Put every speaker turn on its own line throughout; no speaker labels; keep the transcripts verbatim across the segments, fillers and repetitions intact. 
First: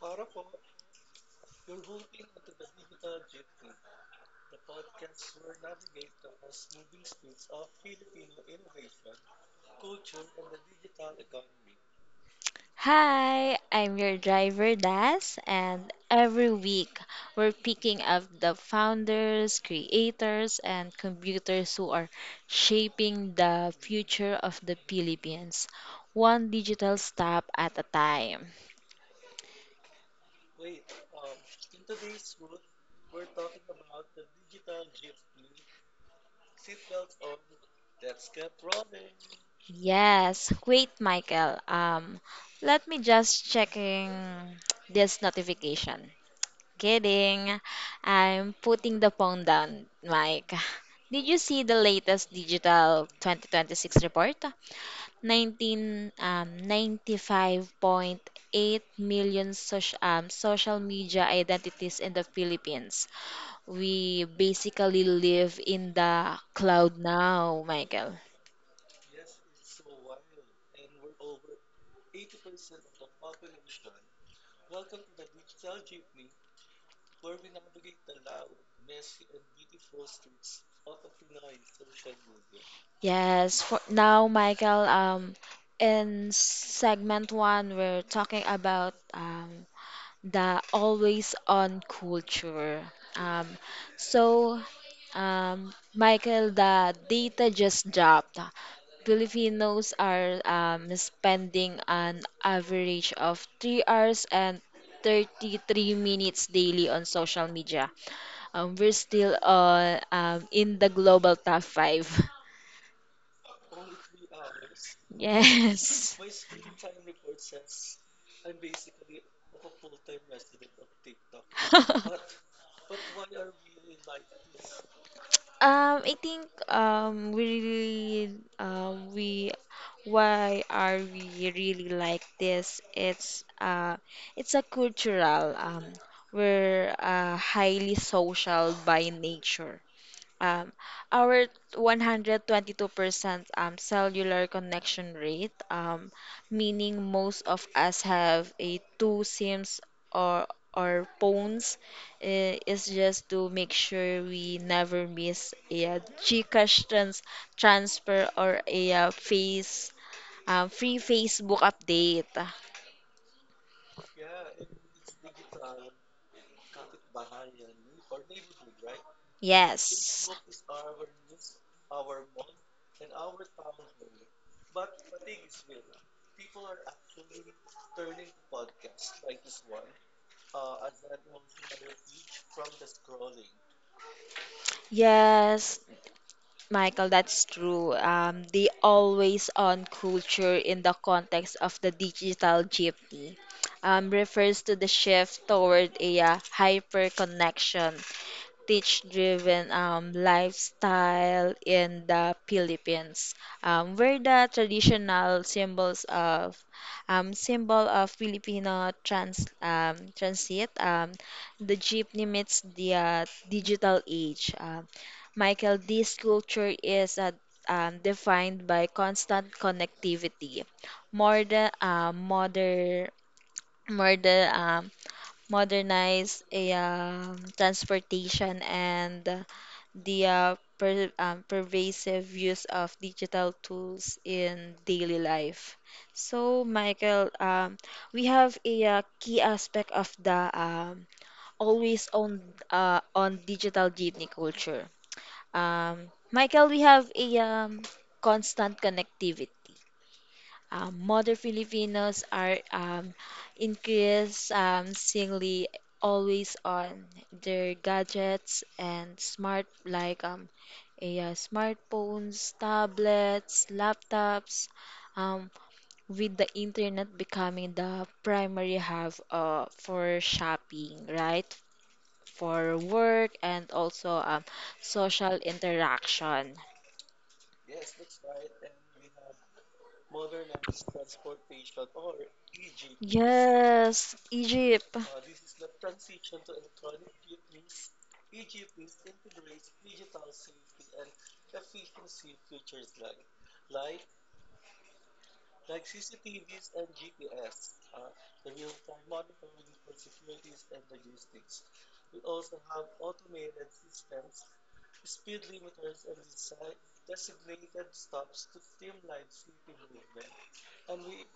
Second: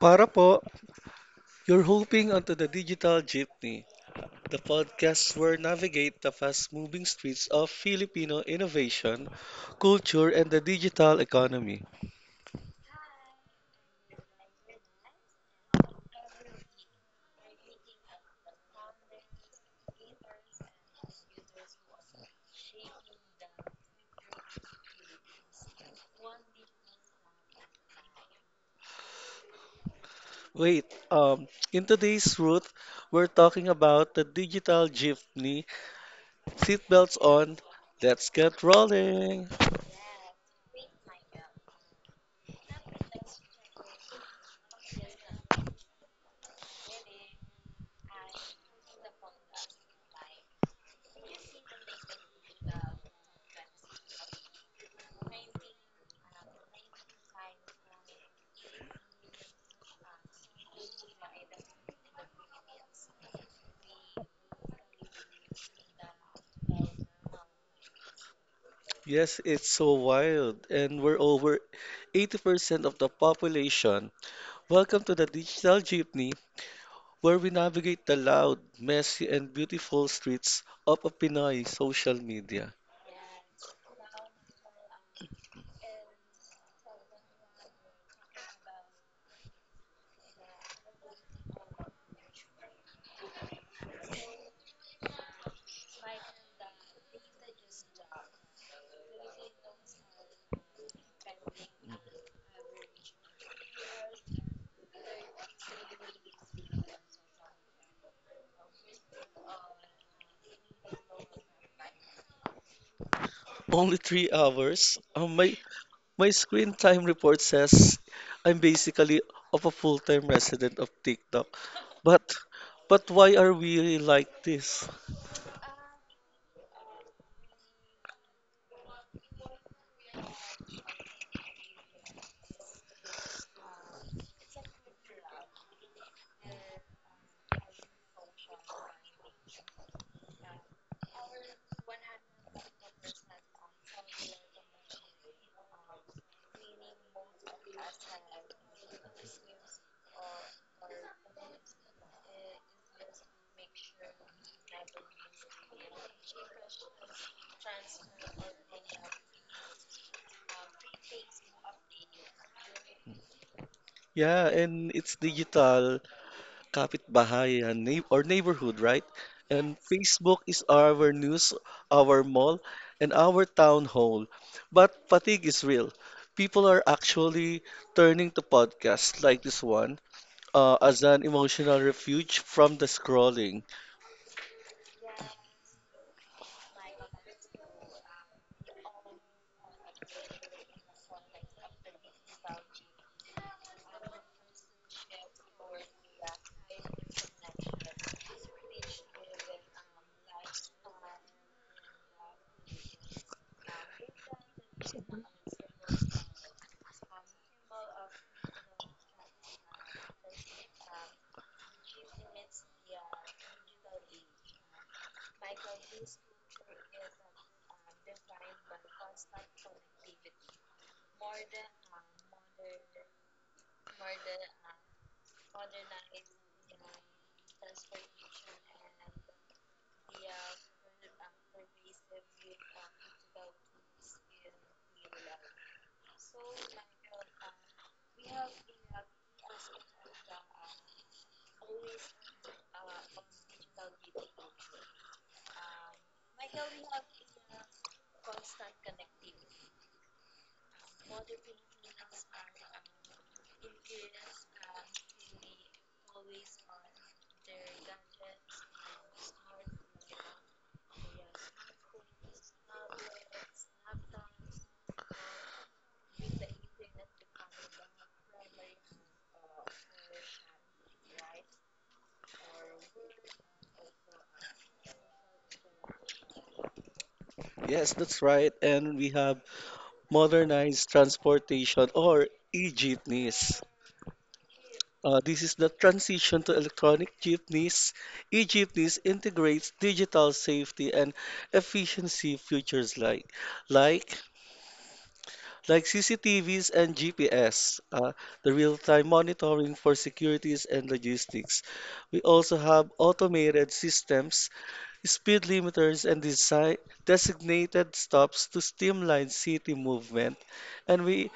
Para po, you're hoping onto the digital jeepney, the podcast where navigate the fast-moving streets of Filipino innovation, culture, and the digital economy.
Hi, I'm your driver Das, and every week we're picking up the founders, creators, and contributors who are shaping the future of the Philippines, one digital step at a time.
Wait, um, in today's route, we're talking about the digital jeepney. Seatbelts on, let's get rolling.
Yes, wait, Michael. Um, let me just checking this notification. Kidding. I'm putting the phone down, Mike. Did you see the latest digital twenty twenty-six report? 19, um, ninety-five point eight million social, um, social media identities in the Philippines. We basically live in the cloud now, Michael.
Yes, it's so wild, and we're over eighty percent of the population. Welcome to the digital jeepney, where we navigate the loud, messy, and beautiful streets of a Pinoy social media.
Yes, for now, Michael, um, in segment one, we're talking about um, the always on culture. Um, so, um, Michael, the data just dropped. Filipinos are um, spending an average of three hours and thirty-three minutes daily on social media. Um, we're still on, um, in the global top five.
Only three hours. Um, my
Yes.
my screen time report says I'm basically of a full-time resident of TikTok. But but why are we like this?
Um, I think um we really um we Why are we really like this? It's uh it's a cultural um we're uh highly social by nature. Um, our one hundred twenty-two percent um, cellular connection rate, um, meaning most of us have a two SIMs or or phones, eh, is just to make sure we never miss a uh, GCash trans transfer or a uh, face uh, free Facebook update.
Yeah, and it's digital kapitbahayan neigh- or neighborhood, right? And
Yes.
Facebook is our news, our mall, and our town hall. But fatigue is real. People are actually turning to podcasts like this one uh, as an emotional refuge from the scrolling.
Yes, Michael, that's true. Um, the always on culture in the context of the digital jeepney um, refers to the shift toward a hyper connection teach driven um, lifestyle in the Philippines, um, where the traditional symbols of um, symbol of Filipino trans um, transit, um, the jeepney meets the uh, digital age. Um, Michael, this culture is uh, um, defined by constant connectivity, more the uh, modern, more the um, modernize a um, transportation and uh, the uh, per, um, pervasive use of digital tools in daily life. So, Michael, um, we have a uh, key aspect of the um, always on uh, on digital jeepney culture. Um, Michael, we have a um, constant connectivity. Um, modern Filipinos are um, increasingly always on their gadgets and smart like um, a, uh, smartphones, tablets, laptops, um, with the internet becoming the primary hub uh, for shopping, right? For work and also um, social interaction.
Yes, that's right. And we have modernized transportation or e-jeepneys.
Yes, Egypt.
Uh, this is the transition to electronic jeepneys. E-jeepneys integrates digital safety and efficiency features like like like C C T Vs and G P S, uh, the real-time monitoring for securities and logistics. We also have automated systems, speed limiters, and design designated stops to streamline city movement. And we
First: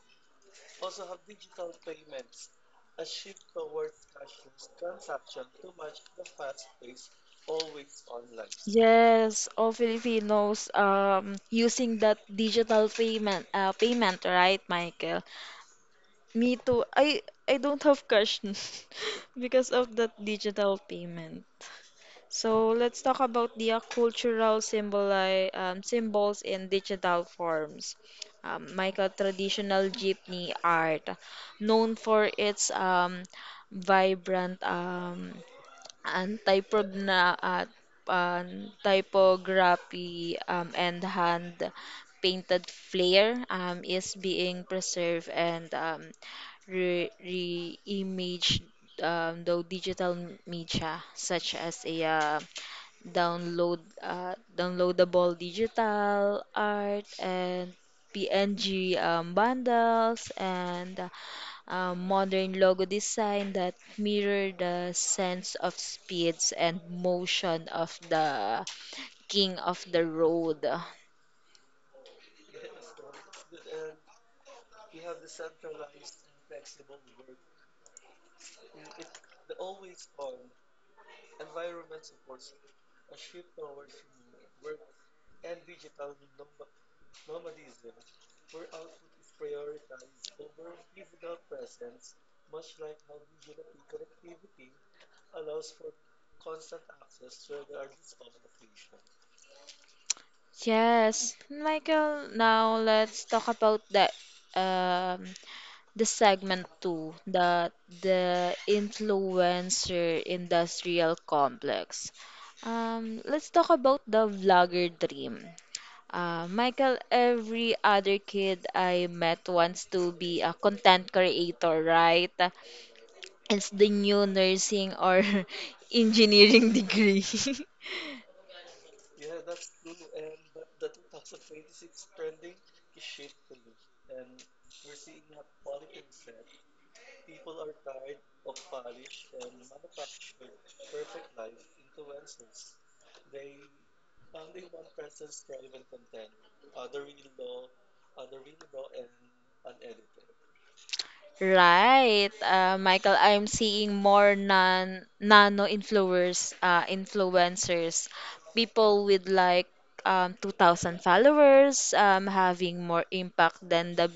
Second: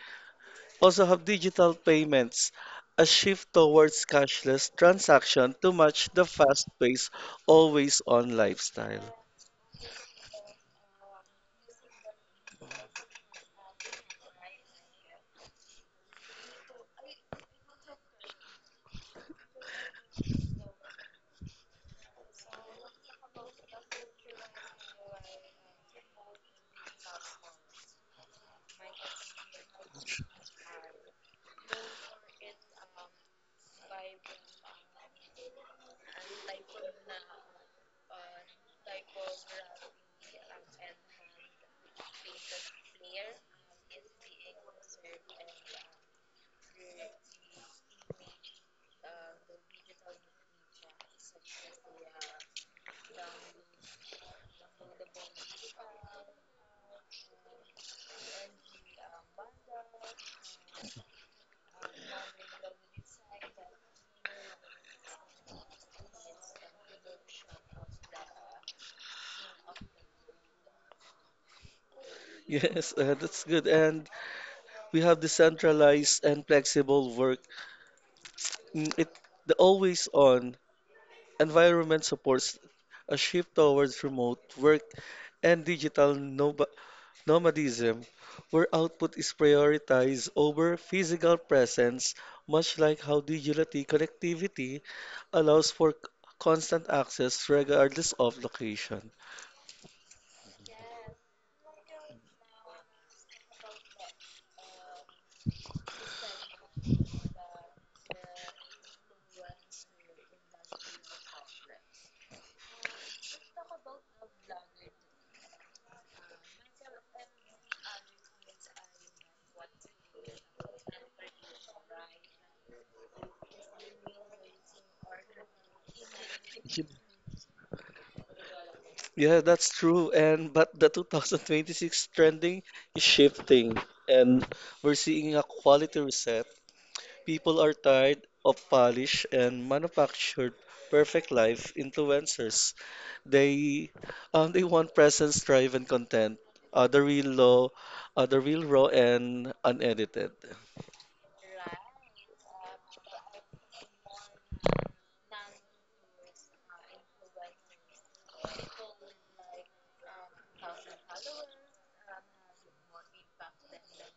also have digital payments, a shift towards cashless transaction to match the fast-paced, always-on lifestyle.
Yes, all Filipinos um using that digital payment uh payment, right, Michael? Me too. I I don't have cash because of that digital payment. So let's talk about the uh, cultural symboli um, symbols in digital forms. Um, Michael, traditional jeepney art, known for its um vibrant um and prog at um, typography, um, and hand painted flair, um, is being preserved and um, re- re-imaged, um, though digital media such as a uh, download uh, downloadable digital art and P N G um, bundles and uh, um, modern logo design that mirror the sense of speeds and motion of the king of the road.
Yes, uh, that's good. And we have decentralized and flexible work. Mm, It, the always-on environment supports a shift towards remote work and digital nob nomadism, where output is prioritized over physical presence, much like how digital connectivity allows for c- constant access regardless of location.
Yes, Michael, now let's talk about the um, the segment two, the the influencer industrial complex. Um, let's talk about the vlogger dream. Uh, Michael, every other kid I met wants to be a content creator, right? It's the new nursing or engineering degree.
Yeah, that's true. And but the twenty twenty-six trending is shifting, and we're seeing a quality reset. People are tired of polished and manufactured perfect life influencers. They um, they want presence, drive, and content. Uh, the real raw, uh, the real raw and unedited.
Right, uh, Michael, I'm seeing more non nano influencers, uh, influencers, people with like um, two thousand followers, um, having more impact than the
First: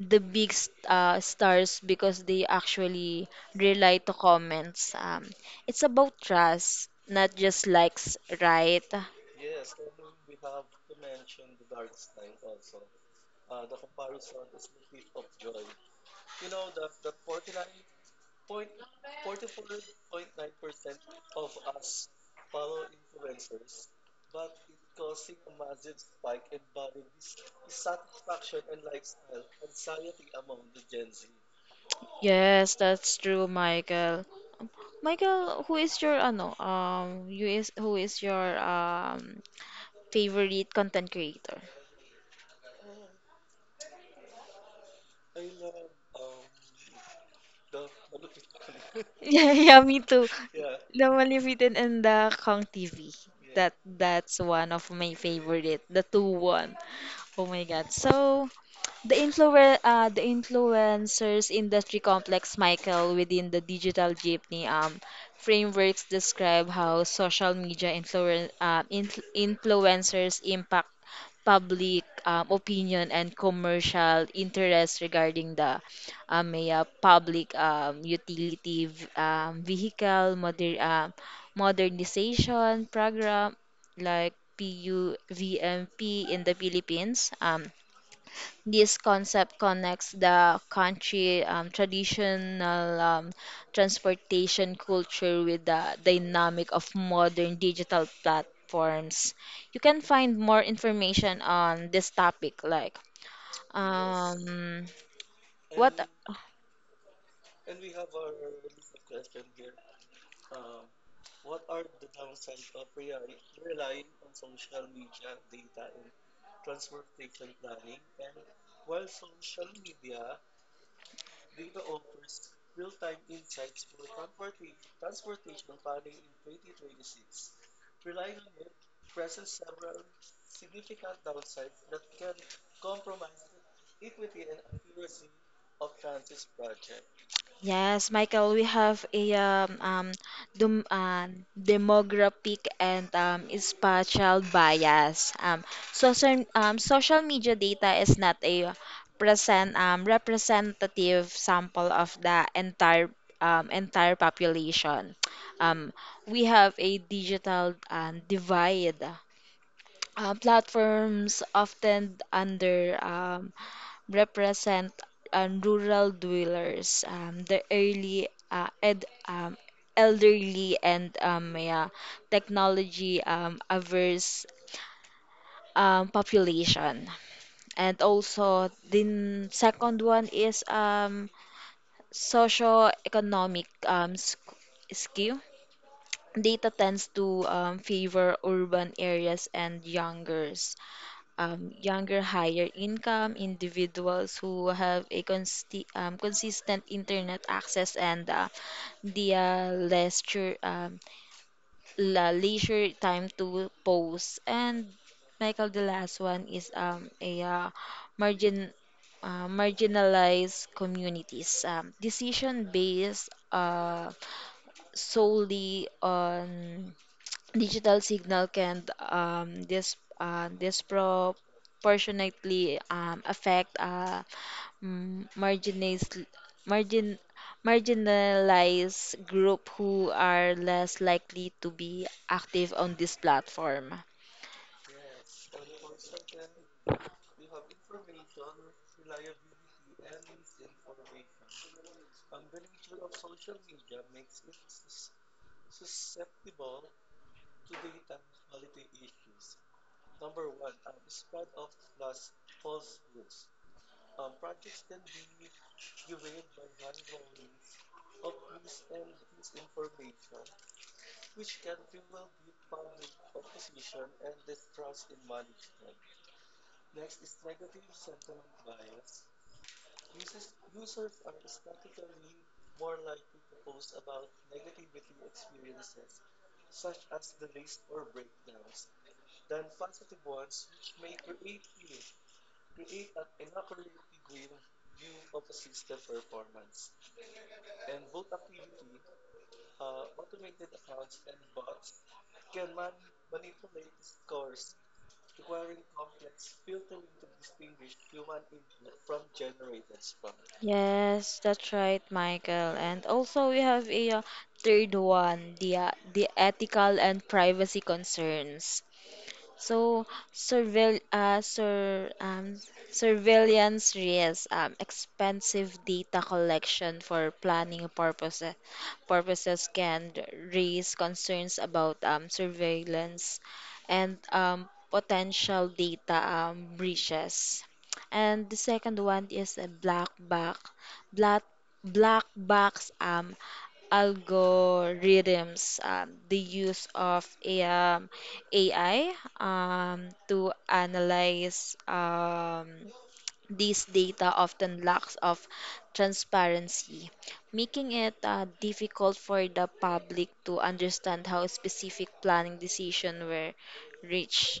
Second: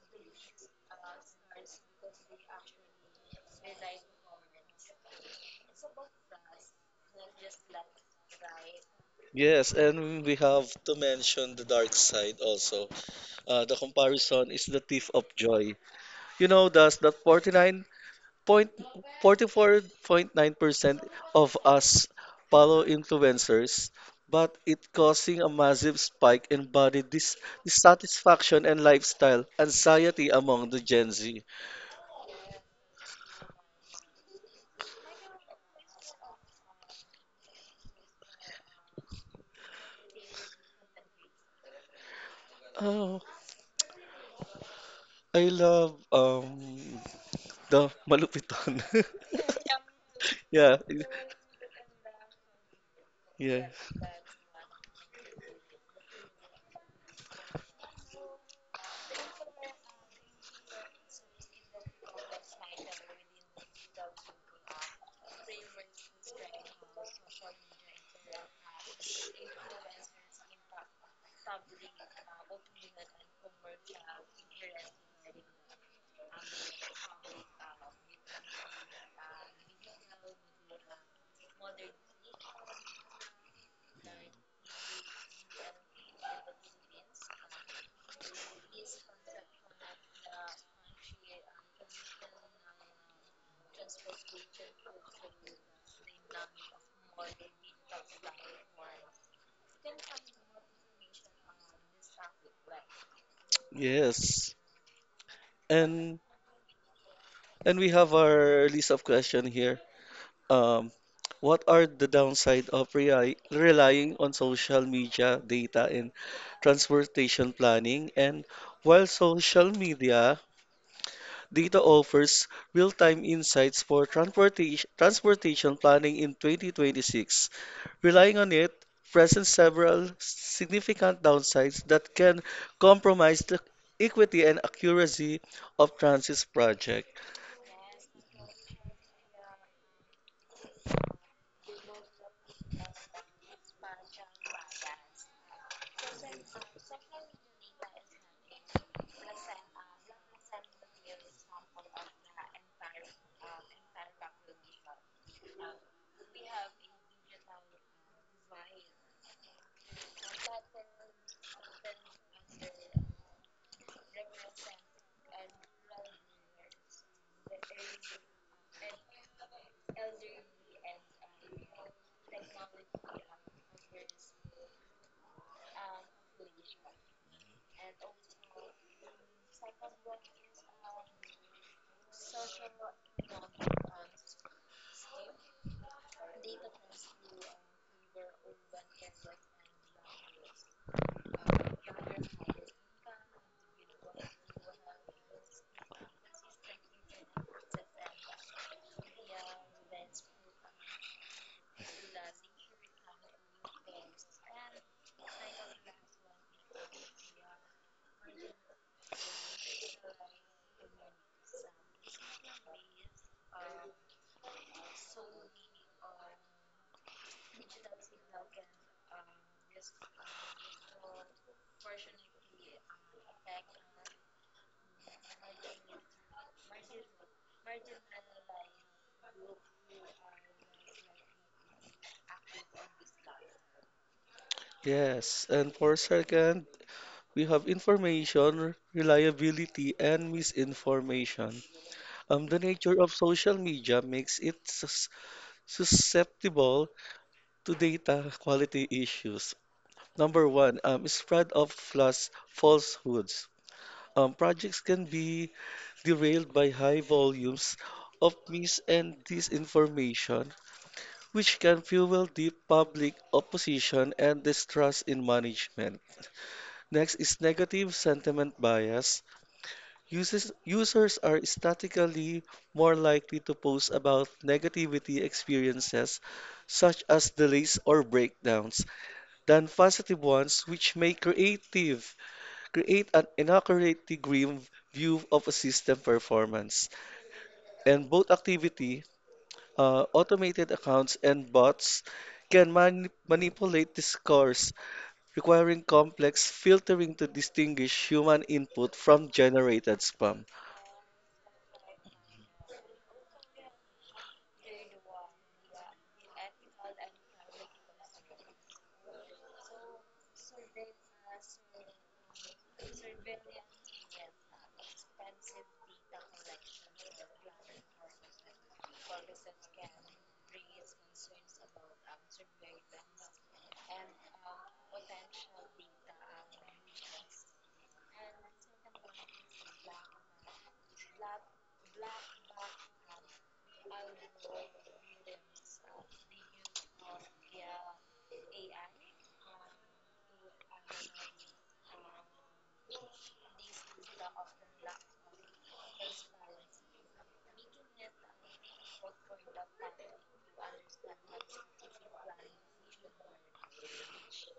the big s- uh, stars because they actually rely to comments. Um, it's about trust, not just likes, right?
Yes, and we have to mention the dark side also. Uh, the comparison is the thief of joy. You know, does that forty-nine point nine forty-four point nine percent of us follow influencers, but it causing a massive spike in body dis- dissatisfaction and lifestyle anxiety among the Gen Z.
Yes, that's true, Michael. Michael, who is your ano um you is who is your um favorite content creator?
Oh, I love um the malupiton.
Yeah, yeah, me too.
yeah,
The Malefitten and the Kong T V.
yeah,
That that's one of my favorite. The two one. Oh my God. So the influ uh, the influencers industry complex, Michael, within the digital jeepney um frameworks describe how social media influen uh, influ influencers impact public um, opinion and commercial interest regarding the um, may, uh, public um, utility v- um, vehicle moder uh, modernization program like P U V M P in the Philippines. Um, this concept connects the country um, traditional um, transportation culture with the dynamic of modern digital platforms. You can find more information on this topic, like. Yes.
yes.
um, what?
And and we have our list of question here. Um, what are the downside of rely relying on social media data in transportation planning? And while social media data offers real-time insights for transportation transportation planning in twenty twenty-six, relying on it presents several significant downsides that can compromise the equity and accuracy of transit project.
Yes, Michael, we have a um, um, dem uh, demographic and um, spatial bias. Um, social, um, social media data is not a present um, representative sample of the entire um, entire population. Um, we have a digital um, divide. Uh, platforms often under um, represent um, rural dwellers, um, the early uh, ed, um, elderly and um, yeah, technology um, averse um, population. And also, the n- second one is um, socio-economic um, sc- skew. Data tends to um, favor urban areas and youngers. um, younger, higher income individuals who have a consti- um, consistent internet access and uh, the uh, leisure, um, la- leisure time to pose. And Michael, the last one is um, a uh, margin. Uh, marginalized communities um, decision based uh, solely on digital signal can um, dis, uh, disproportionately um, affect uh, mm, marginalis- margin, marginalized group who are less likely to be active on this platform.
Yes, and for second, we have information, reliability, and misinformation. Um, the nature of social media makes it sus- susceptible to data quality issues. Number one, um, spread of false falsehoods. Um, projects can be derailed by high volumes of mis and disinformation, which can fuel deep public opposition and distrust in management. Next is negative sentiment bias. Users, users are statistically more likely to post about negativity experiences, such as delays or breakdowns, than positive ones, which may creative, create an inaccurately grim view of a system performance. And both activity, uh, automated accounts and bots, can mani- manipulate discourse, requiring complex filtering to distinguish human input from generated spam.
Yes, that's right, Michael. And also, we have a uh, third one, the uh, the ethical and privacy concerns. So, surveil, uh, sur, um, surveillance risk, um, expensive data collection for planning purposes, purposes can raise concerns about um, surveillance and um, potential data um, breaches. And the second one is a black box, black, black box um, algorithms. Um, the use of a, um, A I um, to analyze um, these data often lacks of transparency, making it uh, difficult for the public to understand how specific planning decisions were reached.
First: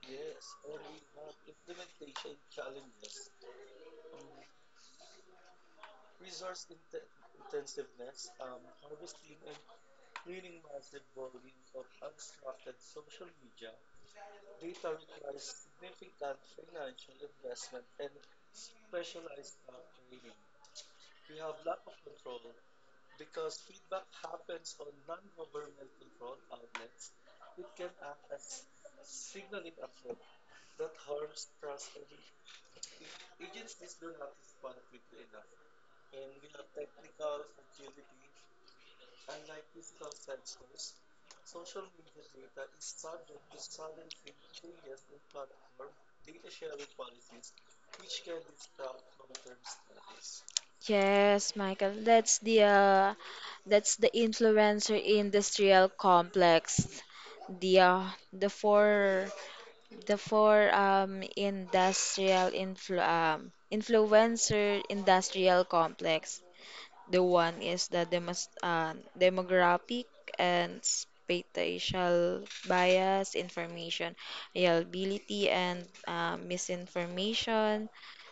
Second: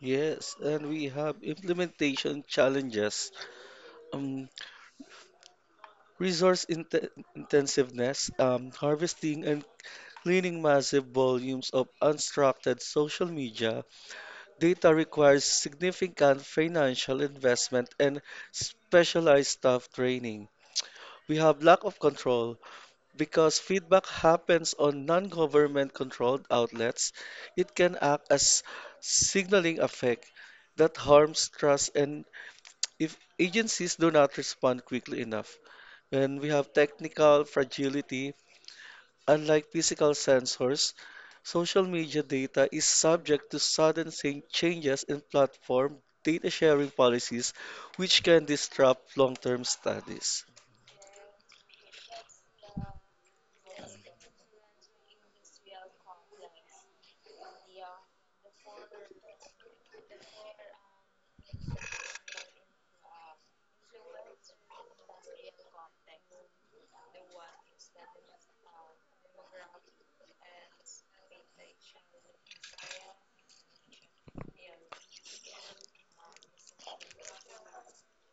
Yes, and we have implementation challenges, um, resource inte- intensiveness, um, harvesting and cleaning massive volumes of unstructured social media data requires significant financial investment and specialized staff training. We have lack of control because feedback happens on non-government controlled outlets. It can act as signaling effect that harms trust and if agencies do not respond quickly enough, when we have technical fragility, unlike physical sensors, social media data is subject to sudden sa- changes in platform data sharing policies, which can disrupt long-term studies.
Yes, Michael, that's the uh, that's the influencer industrial complex. The uh, the four The four um, industrial influ um, influencer industrial complex. The one is the demos uh, demographic and spatial bias, information, reliability and uh, misinformation,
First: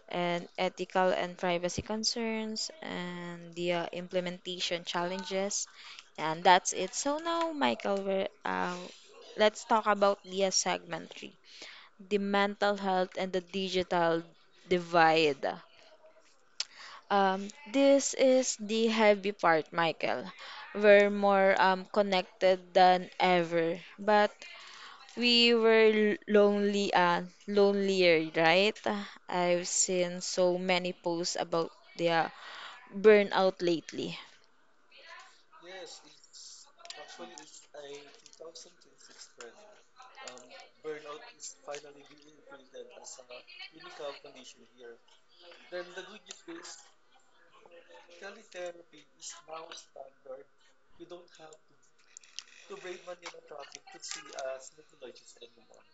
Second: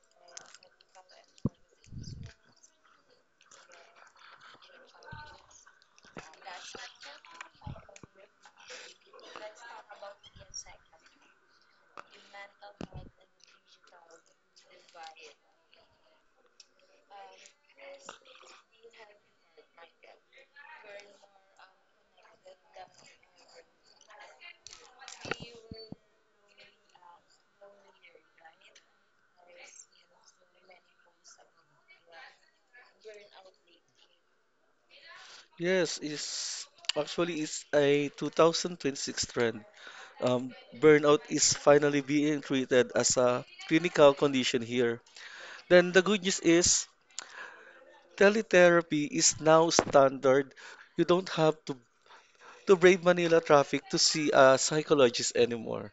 and ethical and privacy concerns, and the uh, implementation challenges. And that's it. So now, Michael, we're, uh, let's talk about the uh, segment three, the mental health and the digital divide. Um, this is the heavy part, Michael. We're more um, connected than ever, but we were l- lonely and lonelier, right? I've seen so many posts about the uh, burnout lately.
Yes, it's actually it's a twenty twenty-six trend. Um, burnout is finally being treated as a clinical condition here. Then the good news is teletherapy is now standard. You don't have to to brave Manila traffic to see a psychologist anymore.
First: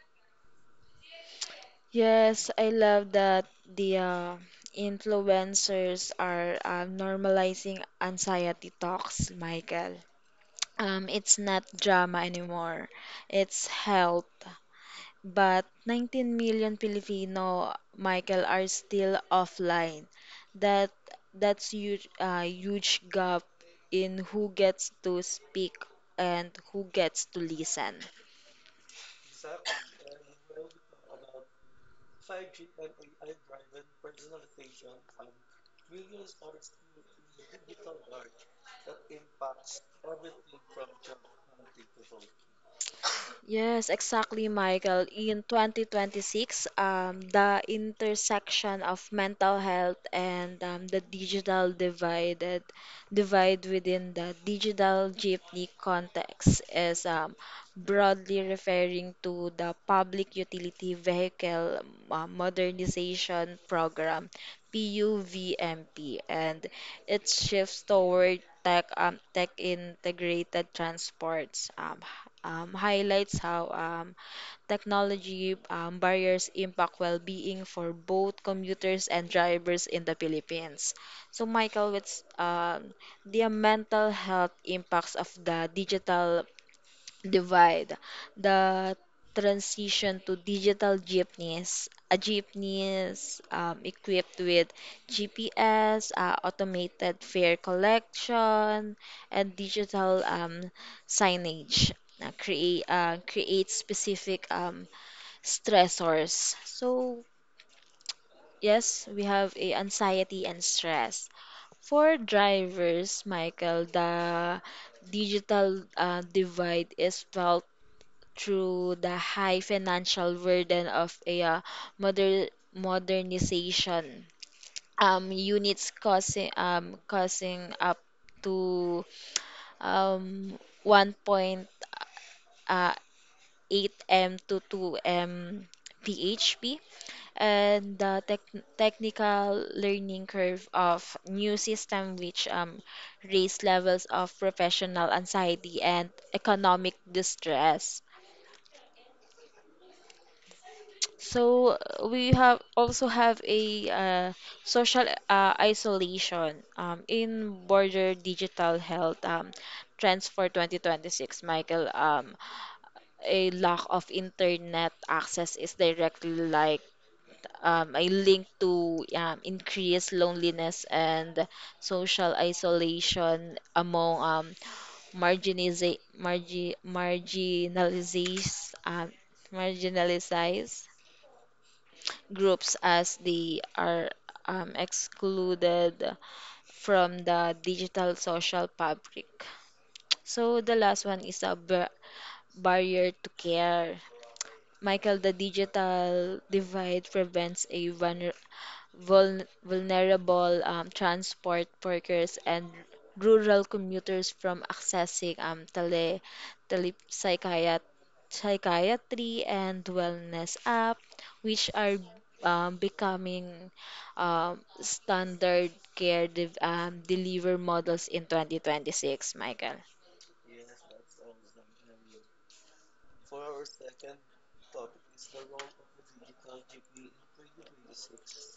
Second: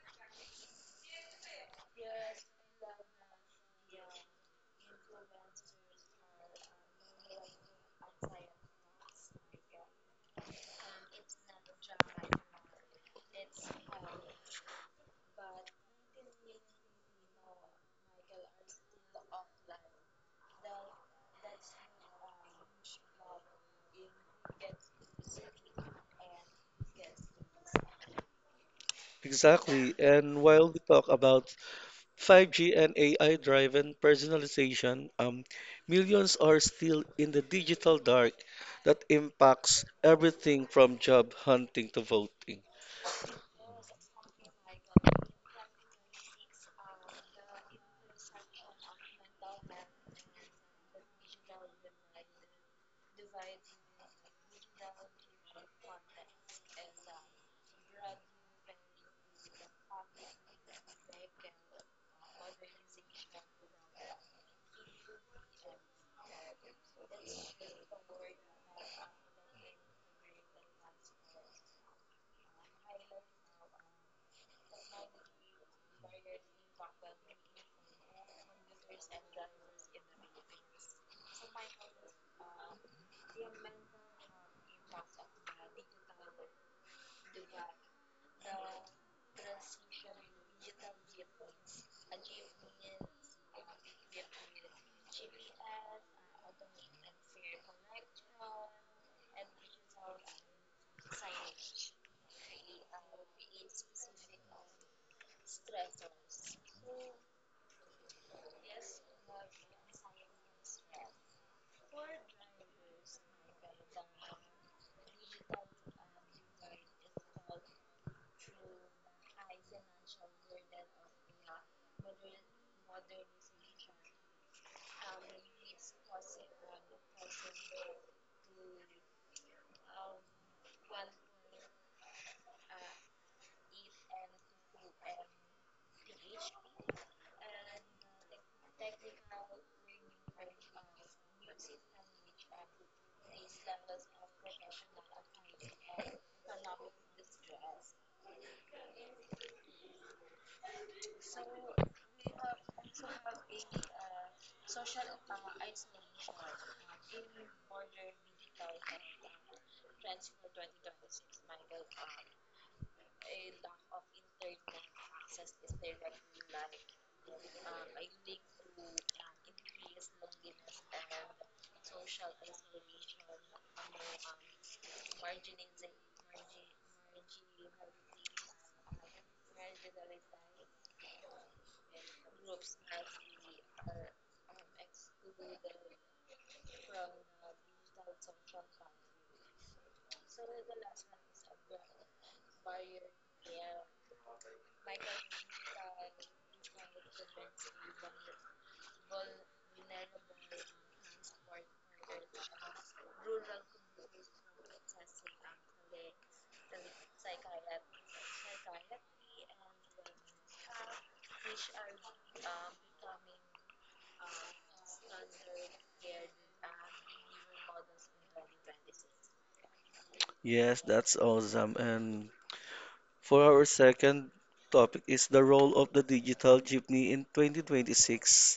Yes, I love that the uh, influencers are um, normalizing anxiety talks, Michael. Um, it's not drama anymore. It's health. But nineteen million Filipino, Michael, are still offline. That that's huge, uh, huge gap in who gets to speak and who gets to listen.
Exactly. And while we talk about five G and A I-driven personalization, um, millions are still in the digital dark that impacts everything from job hunting to voting.
Yes, exactly, Michael. In twenty twenty-six, um, the intersection of mental health and um, the digital divided divide within the digital jeepney context is um, broadly referring to the public utility vehicle uh, modernization program P U V M P, and it shifts toward tech, um, tech integrated transports um, h- um, highlights how um, technology um, barriers impact well-being for both commuters and drivers in the Philippines. So, Michael, what's um, the mental health impacts of the digital divide, the transition to digital jeepneys? A jeepneys um, equipped with G P S, uh, automated fare collection, and digital um, signage uh, create uh, create specific um, stressors. Yes, we have a anxiety and stress. For drivers, Michael, the digital uh, divide is felt through the high financial burden of a uh, moder- modernization um, units, causing um, causing up to um, one point eight m to two m P H P, and the tec- technical learning curve of new system which um, raise levels of professional anxiety and economic distress. So uh, we have also have a uh, social uh, isolation um, in border digital health um, trends for twenty twenty-six, Michael. Um, a lack of internet access is directly, like, um, a link to um, increased loneliness and social isolation among um, marginalize, margi, marginalized, um, marginalized groups as they are um, excluded from the digital social fabric. So the last one is a bar- barrier to care. Michael, the digital divide prevents a vulner- vul- vulnerable um, transport workers and rural commuters from accessing um, tele, tele psychiat- psychiatry and wellness app, which are um, becoming um, standard care de- um, deliver models in twenty twenty-six, Michael.
Yes, that's awesome. And for our second topic is the role of the digital jeepney in twenty twenty-six.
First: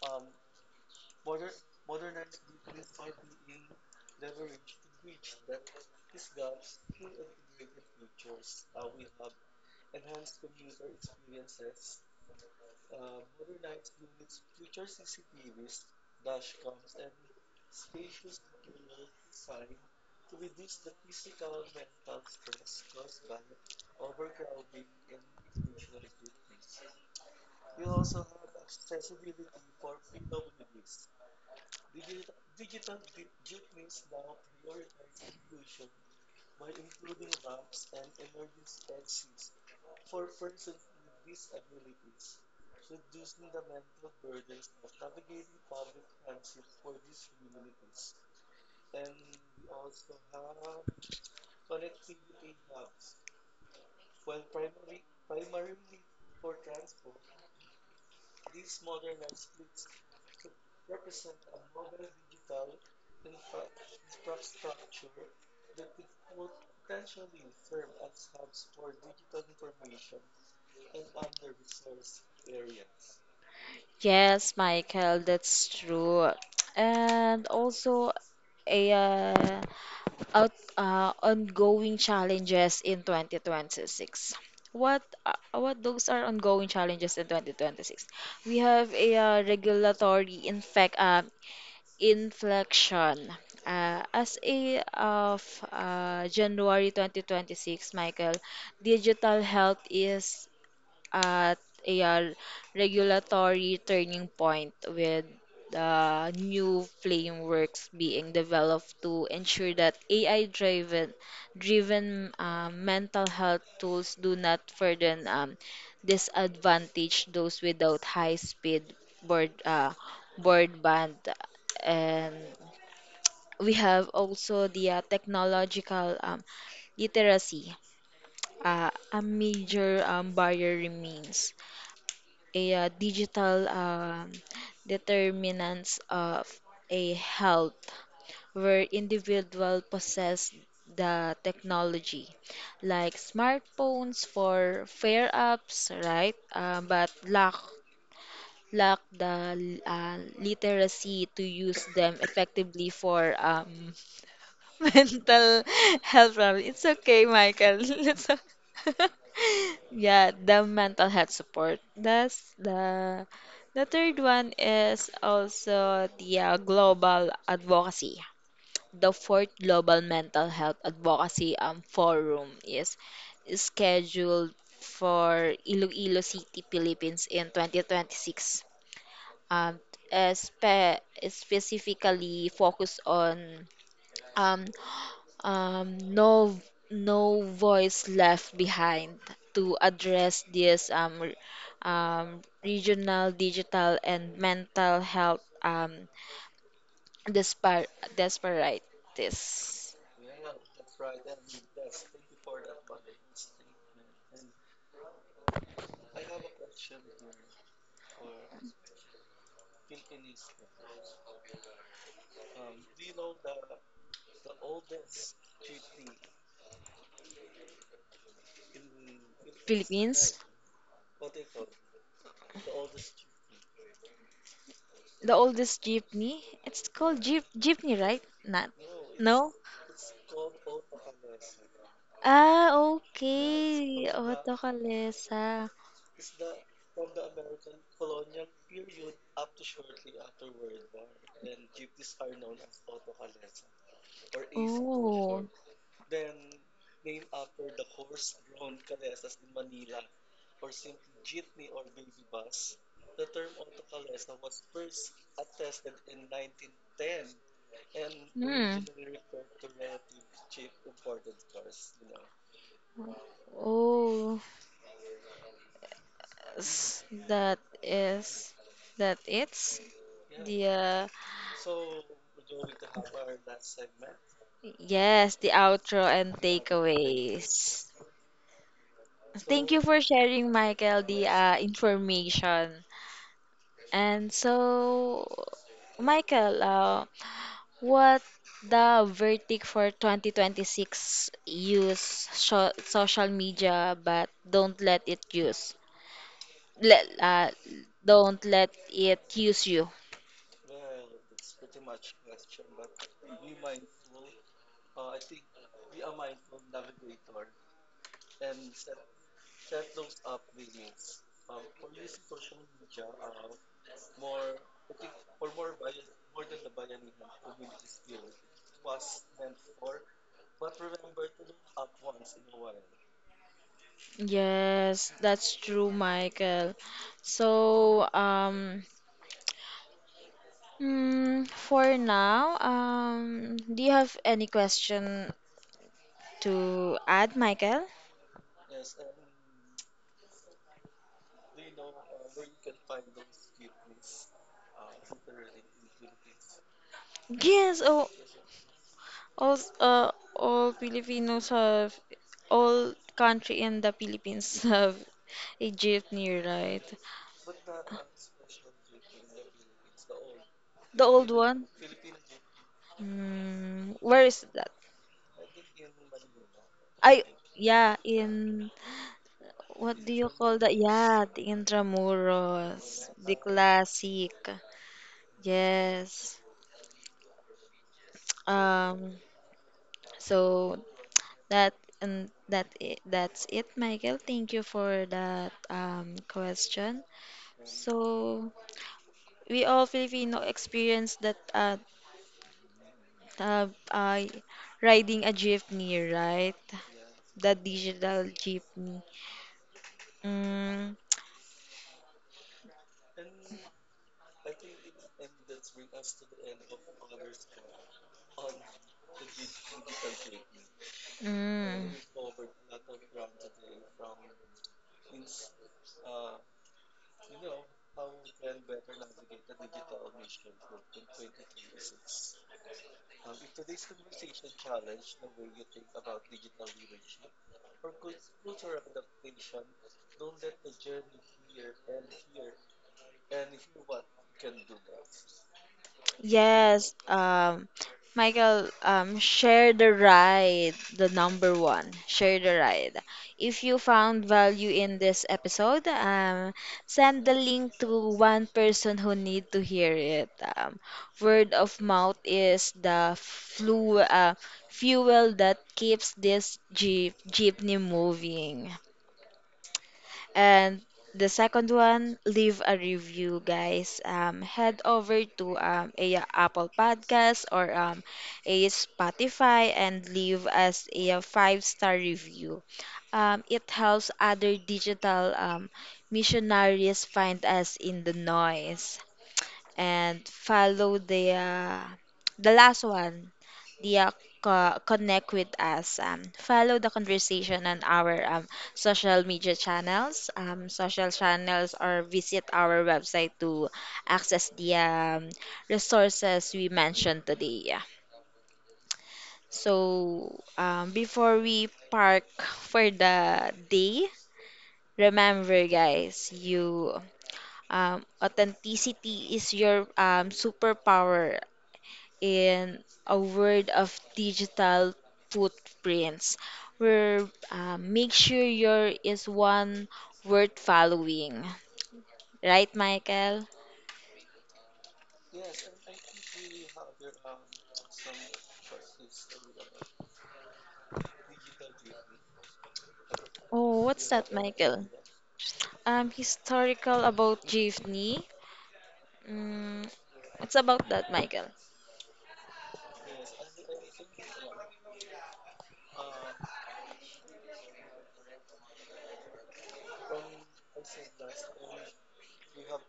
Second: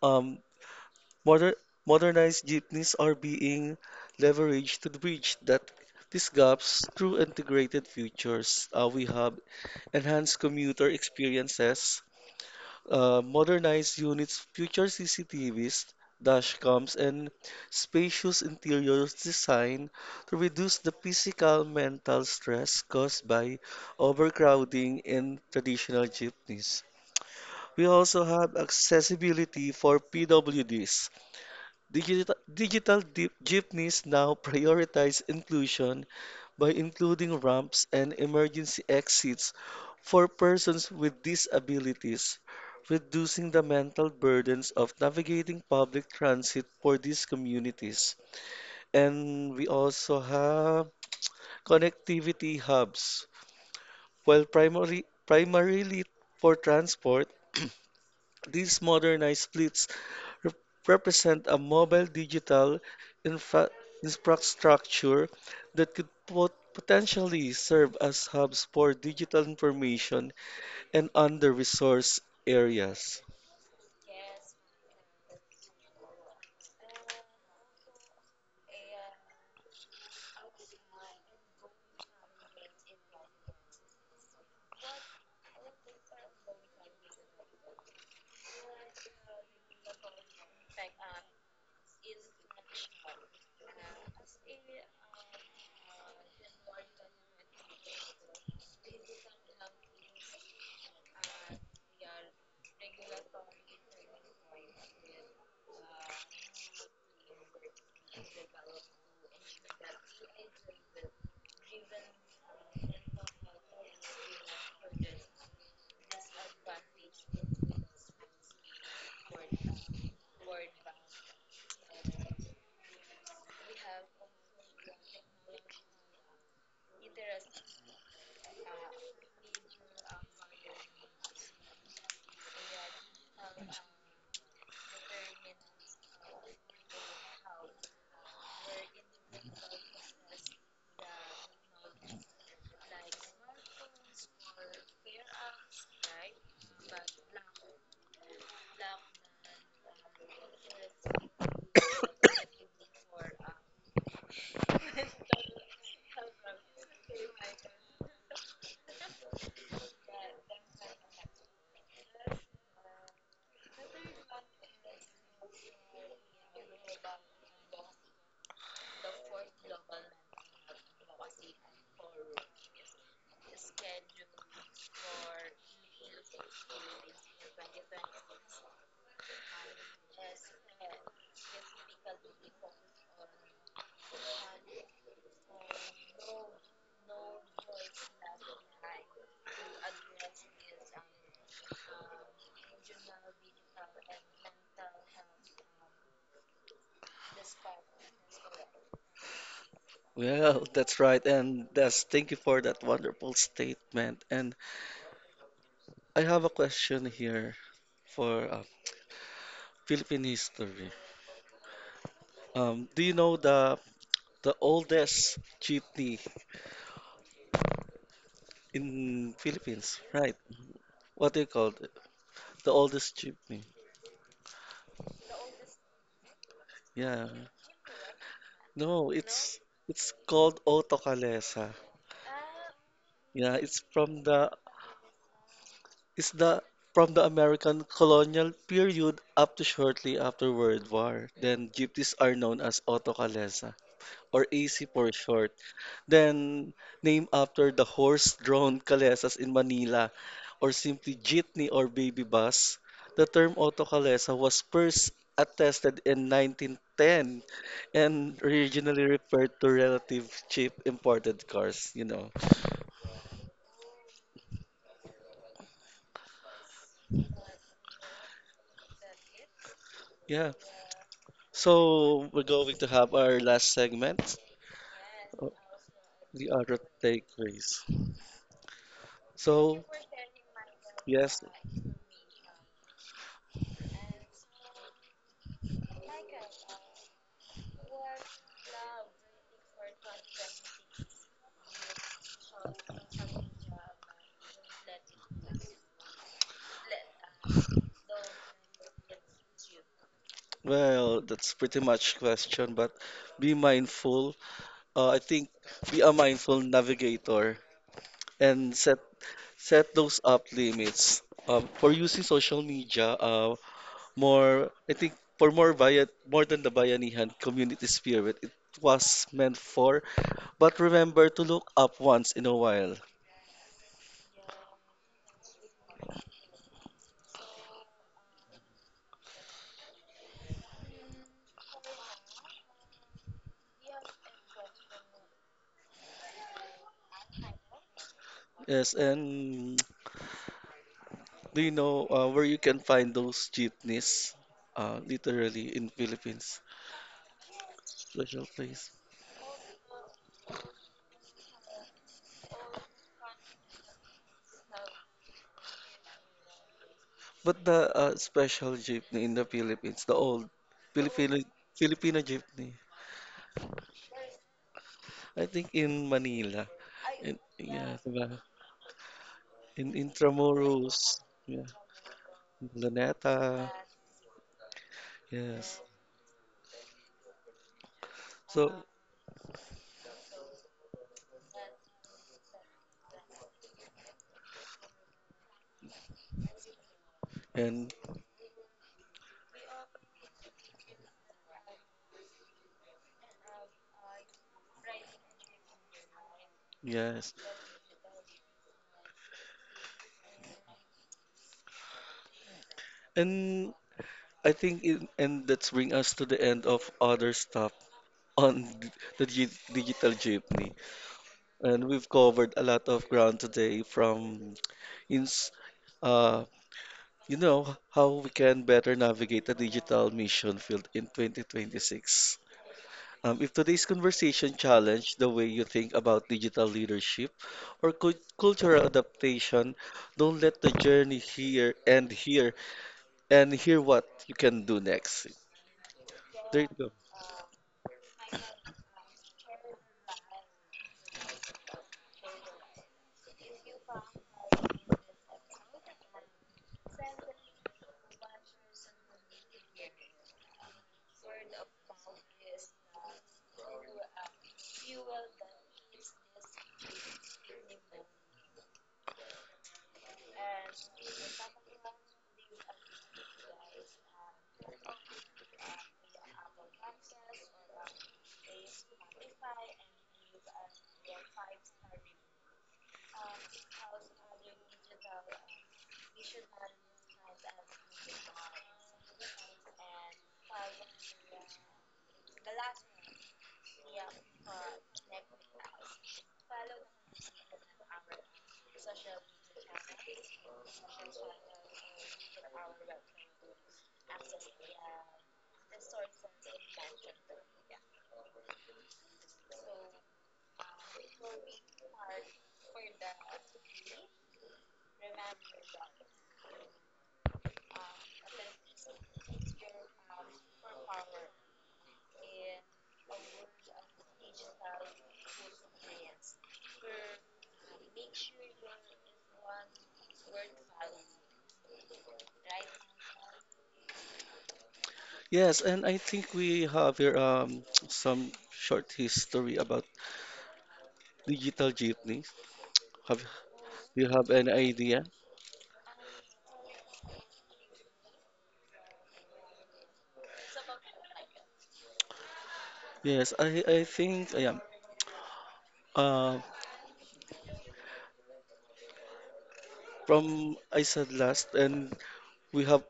Um, Moder modernized jeepneys are being leveraged to bridge that these gaps through integrated features. Uh, we have enhanced commuter experiences, uh, modernized units, future C C T Vs, dash cams, and spacious interior design to reduce the physical mental stress caused by overcrowding in traditional jeepneys. We also have accessibility for P W Ds. Digital, digital di- jeepneys now prioritize inclusion by including ramps and emergency exits for persons with disabilities, reducing the mental burdens of navigating public transit for these communities. And we also have connectivity hubs. While primarily, primarily for transport, these modernized fleets rep- represent a mobile digital infra- infrastructure that could pot- potentially serve as hubs for digital information and under-resourced areas.
Yes, Michael, that's true. And also, a uh, out, uh, ongoing challenges in twenty twenty-six. What uh, what those are ongoing challenges in twenty twenty-six? We have a uh, regulatory infec uh, inflection. Uh, as a of uh, January twenty twenty-six, Michael, digital health is at a uh, regulatory turning point with the new frameworks being developed to ensure that A I driven driven uh, mental health tools do not further um, disadvantage those without high speed board uh, broadband. And we have also the uh, technological um, literacy. Uh, a major um, barrier remains a uh, digital um, determinants of a health where individual possess the technology like smartphones for fair apps, right, uh, but lack lack the uh, literacy to use them effectively for um, mental health problem. It's okay, Michael. It's o- Yeah, the mental health support. That's the the third one is also the uh, global advocacy. The fourth global mental health advocacy um forum is scheduled for Iloilo City, Philippines in twenty twenty-six. Um, uh, spe specifically focused on um, um, no no voice left behind to address this um, r- um, regional digital and mental health um, dispar disparities.
Well, that's right, and that's thank you for that wonderful statement. And I have a question here for uh, Philippine history. Um, do you know the the oldest jeepney in Philippines? Right?
Philippines,
What do you call it? The oldest jeepney?
the oldest jeepney. It's called
Yeah.
jeep jeepney, right? Not
No,
no.
it's it's called Otokalesa.
Ah,
Yeah, it's
okay.
from the
Auto kalesa.
it's the from the American colonial period up to shortly after World War. Then gypsies are known as Otokalesa or A C for
Oh.
short, then named after the horse-drawn calesas in Manila, or simply jeepney or baby bus. The term autocalesa was first attested in nineteen ten and
Hmm.
originally referred to relative cheap imported cars, you know.
Oh, s- that is that it's
Yeah,
the uh,
so we're going to have our last segment,
yes,
uh,
the outro and
the auto takeaways.
takeaways. Thank you
So,
for sharing, Michael, the
yes,
uh, information. And so, Michael, uh, what the verdict for twenty twenty-six? Use sho social media, but don't let it use let uh, don't let it use you.
well, that's pretty much question, but be mindful. Uh, I think be a mindful navigator and set set those up limits. Um, for using social media, uh, more I think for more bayat more than the bayanihan community spirit, it was meant for. But remember to look up once in a while.
Yes, that's true, Michael. So, um, mm, for now, um, do you have any question to add, Michael?
Yes, and do you know uh, where you can find those jeepneys? Uh, literally in Philippines,
Yes, all,
special place.
all, uh, all Filipinos have, all country in the Philippines have a jeepney, right?
But the uh, special jeepney in the Philippines, the old
The old
Filipino
one?
Filipino jeepney,
Mm, where is that?
I think in Manila,
I,
in, yeah,
yeah,
diba?
in
In
What do you call that?
Intramuros,
Yeah, the
yeah, in
Intramuros,
Luneta,
the classic.
yes.
Yes.
So
Um, so that and that i- that's it, Michael. Thank you for that um question.
and
So we all Filipino experience that uh, uh, uh riding a jeepney, right?
yes,
The digital jeepney. Mm,
and I think in, and that's bring us to the end of other stuff on d- the gi- digital jeepney, and
mm.
we've covered a lot of ground today from ins uh you know how we can better navigate the digital mission field in twenty twenty-six. Um, if today's conversation challenged the way you think about digital leadership or cul- cultural adaptation, don't let the journey here end here and hear what you can do next. There you go.
Yes, um, Michael, um, share the ride, the number one, share the ride. If you found value in this episode, um, send the link to one person who need to hear it. Um, word of mouth is the flu, uh, fuel that keeps this jeep jeepney moving. And the second one, leave a review, guys. Um, head over to um, a Apple Podcast or um, a Spotify and leave us a five-star review. Um, it helps other digital um, missionaries find us in the noise and follow the uh, the last one, media co- connect with us. Um, follow the conversation on our um, social media channels. Um, social channels or visit our website to access the um, resources we mentioned today. Yeah. So, um, before we park for the day, remember, guys, you um, authenticity is your um, superpower in a world of digital footprints, where uh, make sure your is one worth following. Right, Michael?
Yes, and I think we have here um, some short history about digital jeepney. Have
Oh,
do
what's
you have
that,
any
Michael?
idea?
Um, historical about Jivni. Mm, it's about that, Michael.
Yes, I I think I am. Uh, from I said last, and we have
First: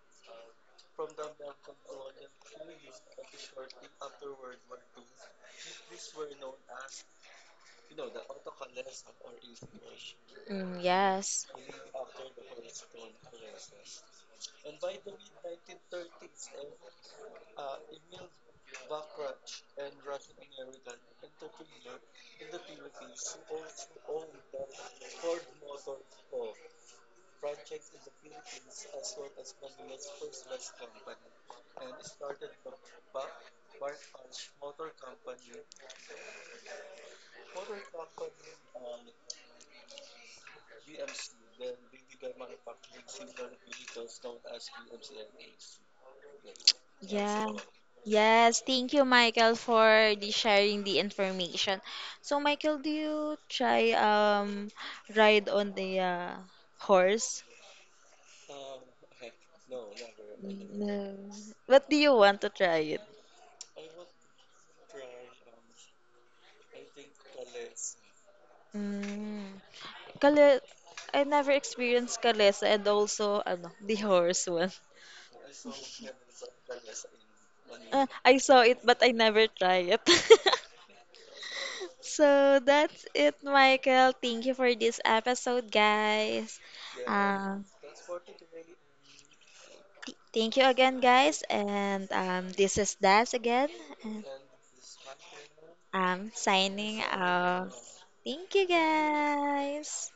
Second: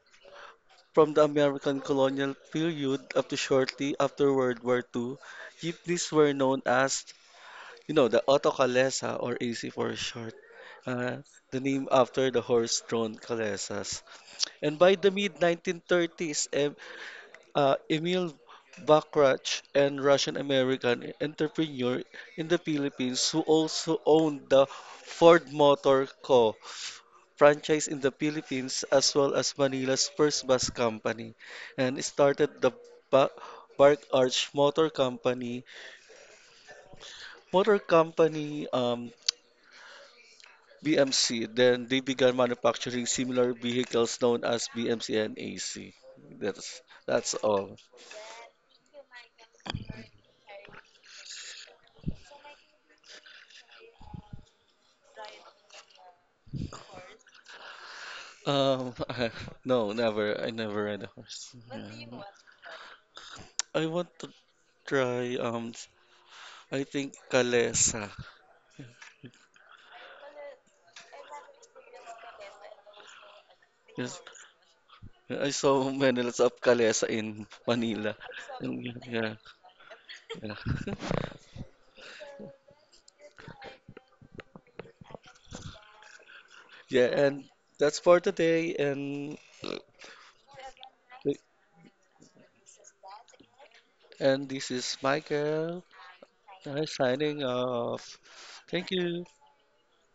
from the American colonial period up to shortly after World War two, jeepneys were known as, you know, the auto calesa or A C for short,
Mm,
uh,
yes.
the name after the horse-drawn calesas. And by the mid-nineteen thirties, uh, Emil Bakrach, an Russian-American entrepreneur in the Philippines who also owned the Ford Motor Co. franchise in the Philippines as well as Manila's first bus company and started the ba- Bark Arch Motor Company, Motor Company um, B M C. Then they began manufacturing similar vehicles known as B M C and A C. That's that's
Yeah.
all.
Yes, thank you, Michael, for the sharing the information. So, Michael, do you try um ride on the uh, horse?
Um, no, never. I never ride a
No.
horse.
What do you
Yeah.
want to try it?
I want to try um I think Calesa.
Mm. Kale I never experienced kalesa and also ano, the
Yes.
horse one.
I saw many lots of Calesa in
Uh,
Manila.
I saw
And
it but I
yeah,
never try it.
yeah.
So that's it, Michael. Thank you for this episode, guys.
Yeah, and that's for today and uh,
Thank you again, guys. And um, this is Das again. And
and this is Michael.
I'm
I
signing
signing
out.
off.
Thank you,
Thank you.
guys.